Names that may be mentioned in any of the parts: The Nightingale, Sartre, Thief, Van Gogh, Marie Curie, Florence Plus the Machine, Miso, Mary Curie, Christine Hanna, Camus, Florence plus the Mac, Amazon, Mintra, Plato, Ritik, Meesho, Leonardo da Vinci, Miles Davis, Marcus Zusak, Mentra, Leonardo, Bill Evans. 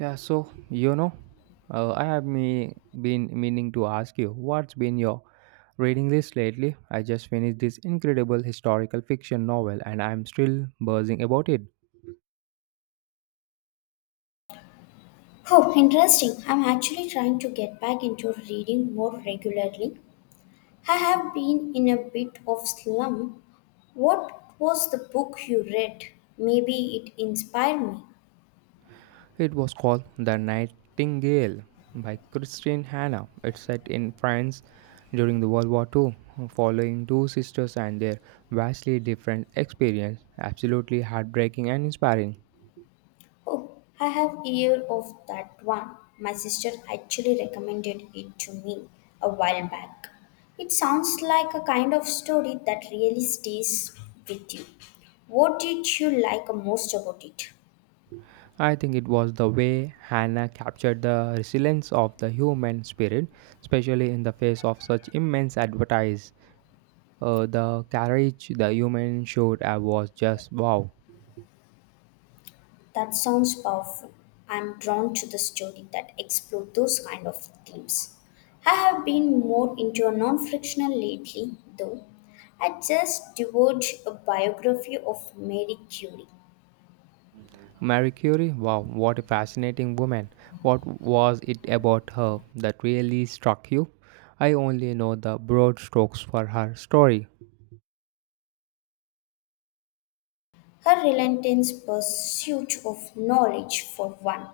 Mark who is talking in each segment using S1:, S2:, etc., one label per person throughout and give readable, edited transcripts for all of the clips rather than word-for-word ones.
S1: Yeah, so you know, I have me been meaning to ask you what's been your reading list lately. I just finished this incredible historical fiction novel and I'm still buzzing about it.
S2: Oh, interesting. I'm actually trying to get back into reading more regularly. I have been in a bit of slump. What was the book you read? Maybe it inspired me.
S1: It was called The Nightingale by Christine Hanna. It's set in France during the World War II, following two sisters and their vastly different experience. Absolutely heartbreaking and inspiring.
S2: Oh, I have heard of that one. My sister actually recommended it to me a while back. It sounds like a kind of story that really stays with you. What did you like most about it?
S1: I think it was the way Hannah captured the resilience of the human spirit, especially in the face of such immense advertise. The courage the human showed was just wow.
S2: That sounds powerful. I'm drawn to the story that explore those kind of themes. I have been more into a non-fictional lately, though. I just devoured a biography of Mary Curie.
S1: Marie Curie, wow, what a fascinating woman. What was it about her that really struck you? I only know the broad strokes for her story.
S2: Her relentless pursuit of knowledge, for one,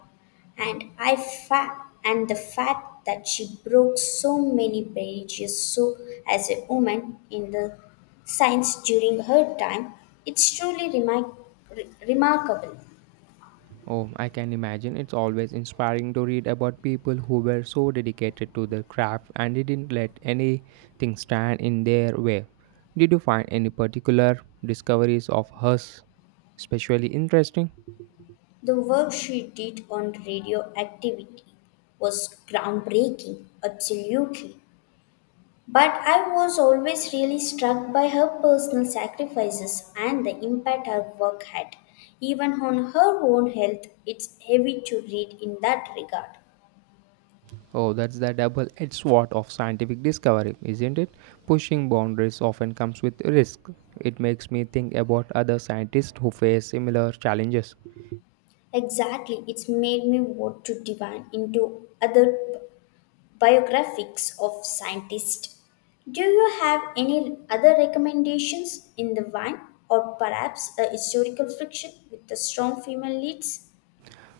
S2: and I fa- and the fact that she broke so many barriers so as a woman in the science during her time, it's truly remarkable.
S1: Oh, I can imagine it's always inspiring to read about people who were so dedicated to their craft and didn't let anything stand in their way. Did you find any particular discoveries of hers especially interesting?
S2: The work she did on radioactivity was groundbreaking, absolutely. But I was always really struck by her personal sacrifices and the impact her work had, even on her own health. It's heavy to read in that regard.
S1: Oh, that's the double edged sword of scientific discovery, isn't it? Pushing boundaries often comes with risk. It makes me think about other scientists who face similar challenges.
S2: Exactly, it's made me want to dive into other biographies of scientists. Do you have any other recommendations in the wine, or perhaps a historical fiction with the strong female leads?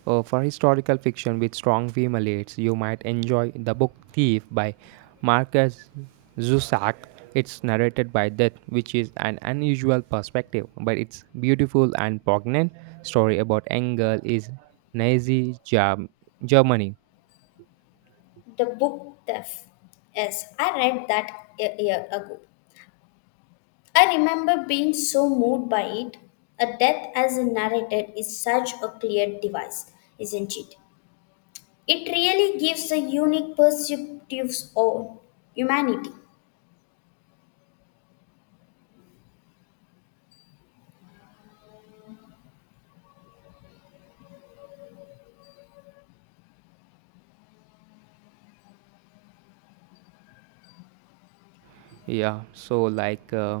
S1: For historical fiction with strong female leads, you might enjoy the book Thief by Marcus Zusak. It's narrated by Death, which is an unusual perspective, but it's beautiful and poignant story about a girl is Nazi Germ- Germany.
S2: The book Theft. Yes, I read that a year ago. I remember being so moved by it. A death as a narrated is such a clear device, isn't it? It really gives a unique perspective on humanity.
S1: Yeah,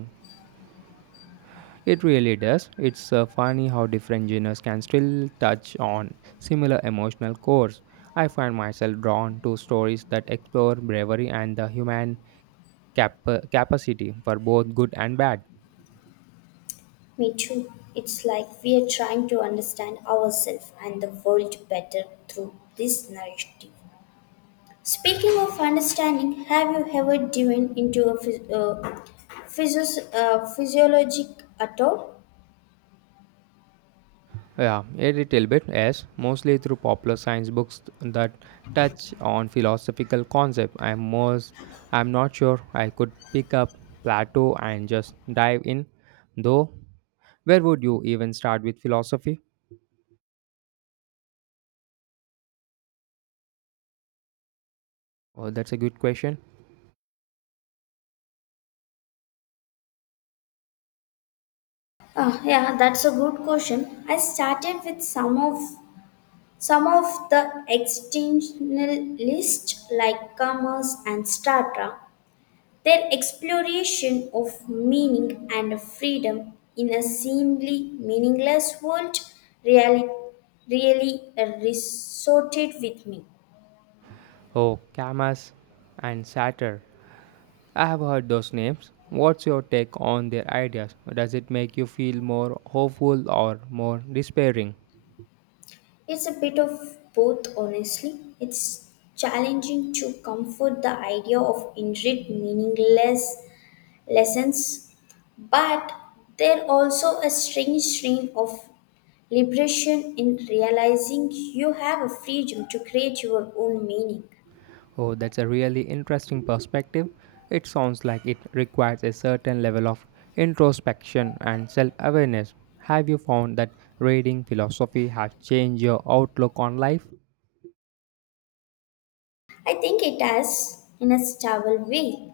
S1: it really does. It's funny how different genres can still touch on similar emotional cores. I find myself drawn to stories that explore bravery and the human capacity for both good and bad.
S2: Me too. It's like we are trying to understand ourselves and the world better through this narrative. Speaking of understanding, have you ever driven into a physiologic at all?
S1: Yeah, a little bit, yes, mostly through popular science books that touch on philosophical concept. I'm not sure I could pick up Plato and just dive in, though. Where would you even start with philosophy? Oh, that's a good question.
S2: Ah, yeah, that's a good question. I started with some of the existentialists, like Camus and Sartre, their exploration of meaning and freedom in a seemingly meaningless world really, really resorted with me.
S1: Oh, Camus and Sartre. I have heard those names. What's your take on their ideas? Does it make you feel more hopeful or more despairing?
S2: It's a bit of both, honestly. It's challenging to comfort the idea of inherent meaningless lessons but there also a strange strain of Liberation in realizing you have a freedom to create your own meaning.
S1: Oh, that's a really interesting perspective. It sounds like it requires a certain level of introspection and self awareness. Have you found that reading philosophy has changed your outlook on life?
S2: I think it has, in a stable way.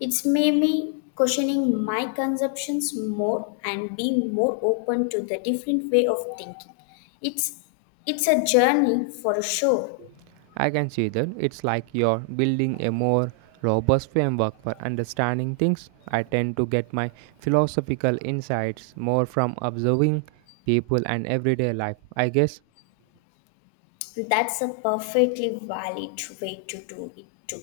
S2: It's made me questioning my conceptions more and being more open to the different way of thinking. It's it's a journey for sure.
S1: I can see that it's like you're building a more robust framework for understanding things. I tend to get my philosophical insights more from observing people and everyday life, I guess.
S2: That's a perfectly valid way to do it too.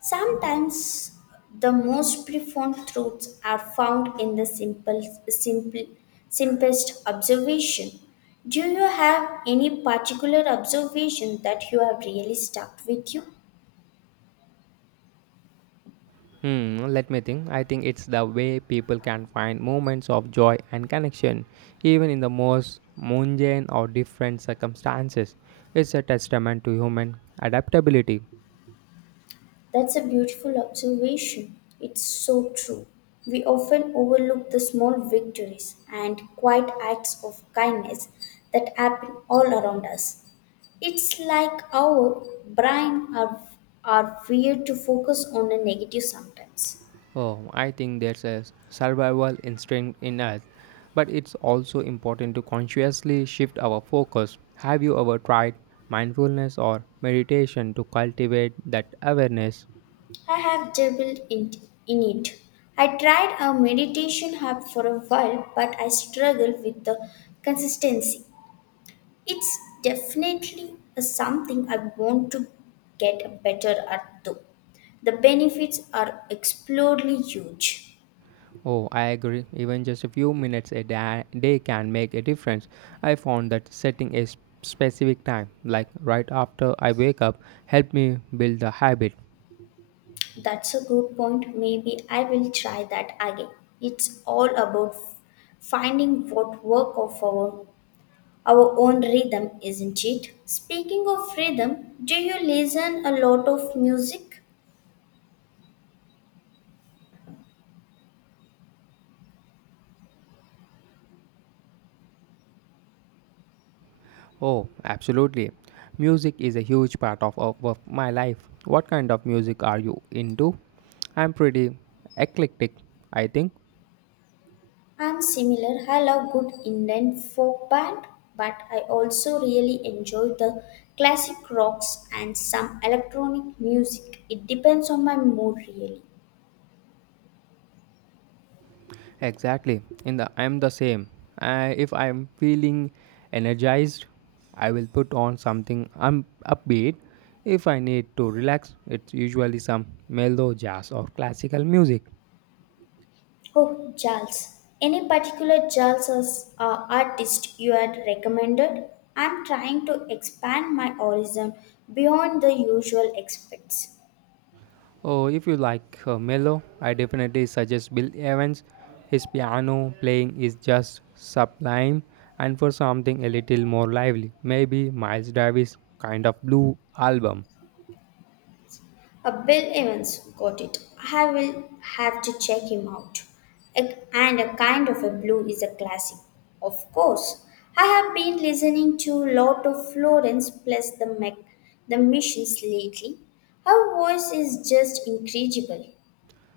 S2: Sometimes the most profound truths are found in the simple, simplest observation. Do you have any particular observation that you have really stuck with you?
S1: Hmm, let me think. I think it's the way people can find moments of joy and connection, even in the most mundane or different circumstances. It's a testament to human adaptability.
S2: That's a beautiful observation. It's so true. We often overlook the small victories and quiet acts of kindness that happen all around us. It's like our brain are weird to focus on a negative sometimes.
S1: Oh, I think there's a survival instinct in us, but it's also important to consciously shift our focus. Have you ever tried mindfulness or meditation to cultivate that awareness?
S2: I have dabbled in it. I tried a meditation app for a while, but I struggle with the consistency. It's definitely a something I want to get better at though. The benefits are explodingly huge.
S1: Oh, I agree. Even just a few minutes day can make a difference. I found that setting a specific time, like right after I wake up, helped me build the habit.
S2: That's a good point. Maybe I will try that again. It's all about finding what work of our own rhythm, isn't it? Speaking of rhythm, do you listen a lot of music?
S1: Oh, absolutely. Music is a huge part of my life. What kind of music are you into? I'm pretty eclectic, I think.
S2: I'm similar. I love good Indian folk band, but I also really enjoy the classic rocks and some electronic music. It depends on my mood really.
S1: Exactly. In the I'm the same. If I'm feeling energized, I will put on something I'm upbeat. If I need to relax, it's usually some mellow jazz or classical music.
S2: Oh, Charles. Any particular Charles artist you had recommended? I'm trying to expand my horizon beyond the usual experts.
S1: Oh, if you like mellow, I definitely suggest Bill Evans. His piano playing is just sublime. And for something a little more lively, maybe Miles Davis' kind of blue album.
S2: Bill Evans got it. I will have to check him out. And a kind of a blue is a classic. Of course, I have been listening to a lot of Florence plus the Mac, the Missions lately. Her voice is just incredible.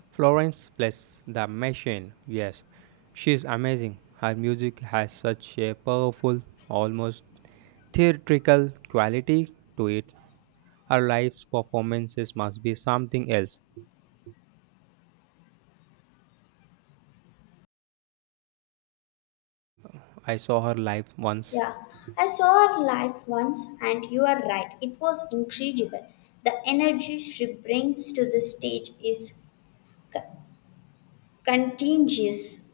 S1: Florence Plus the Machine, yes, she's amazing. Her music has such a powerful, almost theatrical quality to it. Her live performances must be something else. I saw her live once.
S2: Yeah, I saw her live once, and you are right, it was incredible. The energy she brings to the stage is c- contagious.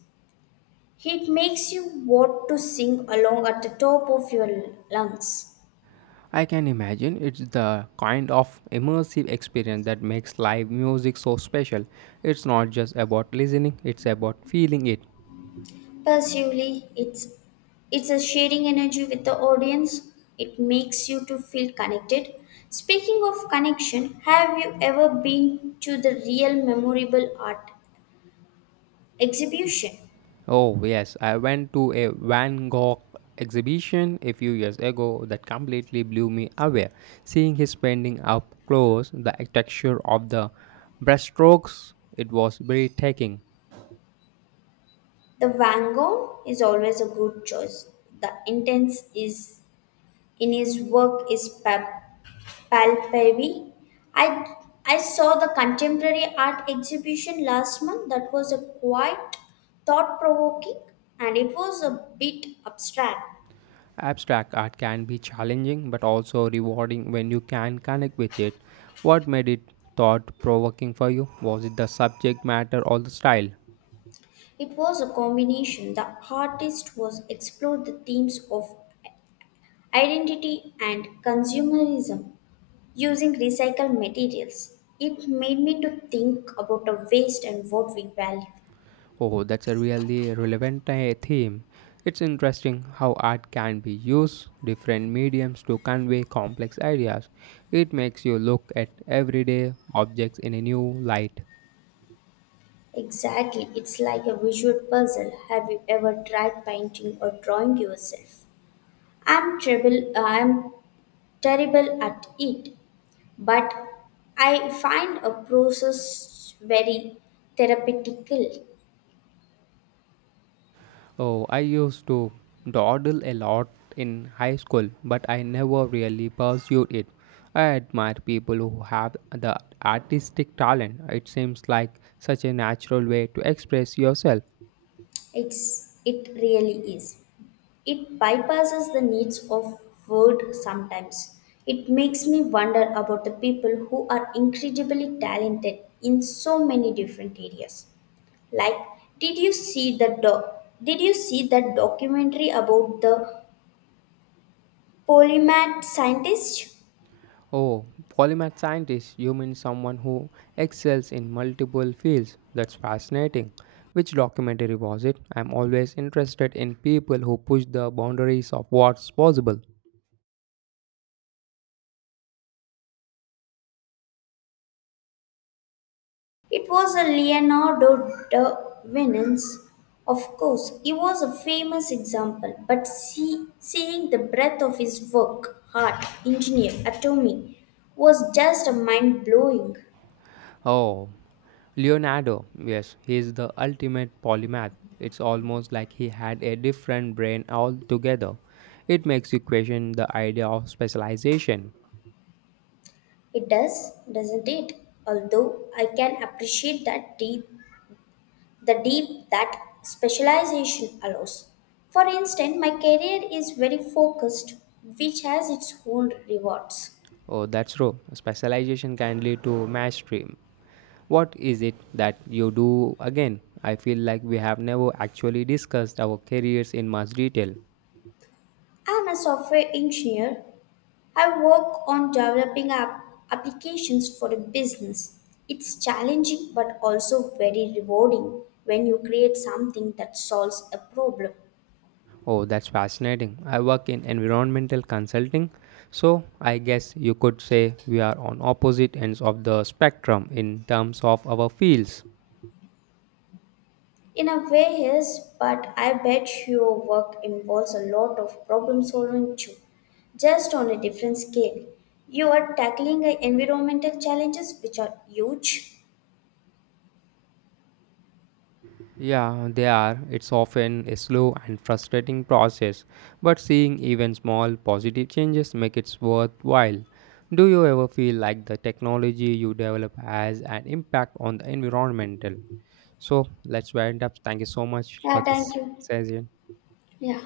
S2: It makes you want to sing along at the top of your lungs.
S1: I can imagine it's the kind of immersive experience that makes live music so special. It's not just about listening, it's about feeling it.
S2: Passively, it's a sharing energy with the audience. It makes you to feel connected. Speaking of connection, have you ever been to the real memorable art exhibition?
S1: Oh, yes. I went to a Van Gogh exhibition a few years ago that completely blew me away. Seeing his painting up close, the texture of the brushstrokes, it was breathtaking.
S2: The Vangone is always a good choice. The intense is in his work is palpable. I I saw the contemporary art exhibition last month that was a quite thought provoking and it was a bit abstract.
S1: Abstract art can be challenging but also rewarding when you can connect with it. What made it thought provoking for you? Was it the subject matter or the style?
S2: It was a combination. The artist was explored the themes of identity and consumerism using recycled materials. It made me to think about the waste and what we value.
S1: Oh, that's a really relevant theme. It's interesting how art can be used different mediums to convey complex ideas. It makes you look at everyday objects in a new light.
S2: Exactly, it's like a visual puzzle. Have you ever tried painting or drawing yourself? I'm terrible at it, but I find a process very therapeutical.
S1: Oh, I used to dawdle a lot in high school, but I never really pursued it. I admire people who have the artistic talent. It seems like such a natural way to express yourself.
S2: It really is. It bypasses the needs of word sometimes. It makes me wonder about the people who are incredibly talented in so many different areas. Like, did you see the doc? Did you see that documentary about the polymath scientist?
S1: Oh, polymath scientist, you mean someone who excels in multiple fields. That's fascinating. Which documentary was it? I'm always interested in people who push the boundaries of what's possible.
S2: It was a Leonardo da Vinci, of course. He was a famous example, but seeing the breadth of his work, art, engineer, atomy, was just mind blowing.
S1: Oh, Leonardo. Yes, he is the ultimate polymath. It's almost like he had a different brain altogether. It makes you question the idea of specialization.
S2: It does, doesn't it? Although I can appreciate that deep that specialization allows. For instance, my career is very focused, which has its own rewards.
S1: Oh, that's true. Specialization can lead to mastery. What is it that you do again? I feel like we have never actually discussed our careers in much detail.
S2: I'm a software engineer. I work on developing applications for a business. It's challenging but also very rewarding when you create something that solves a problem.
S1: Oh, that's fascinating. I work in environmental consulting, so I guess you could say we are on opposite ends of the spectrum in terms of our fields.
S2: In a way, yes, but I bet your work involves a lot of problem solving too, just on a different scale. You are tackling environmental challenges which are huge.
S1: Yeah, they are. It's often a slow and frustrating process, but seeing even small positive changes make it worthwhile. Do you ever feel like the technology you develop has an impact on the environmental? So let's wind up. Thank you so much for
S2: Yeah,
S1: this
S2: thank you.
S1: session.
S2: Yeah.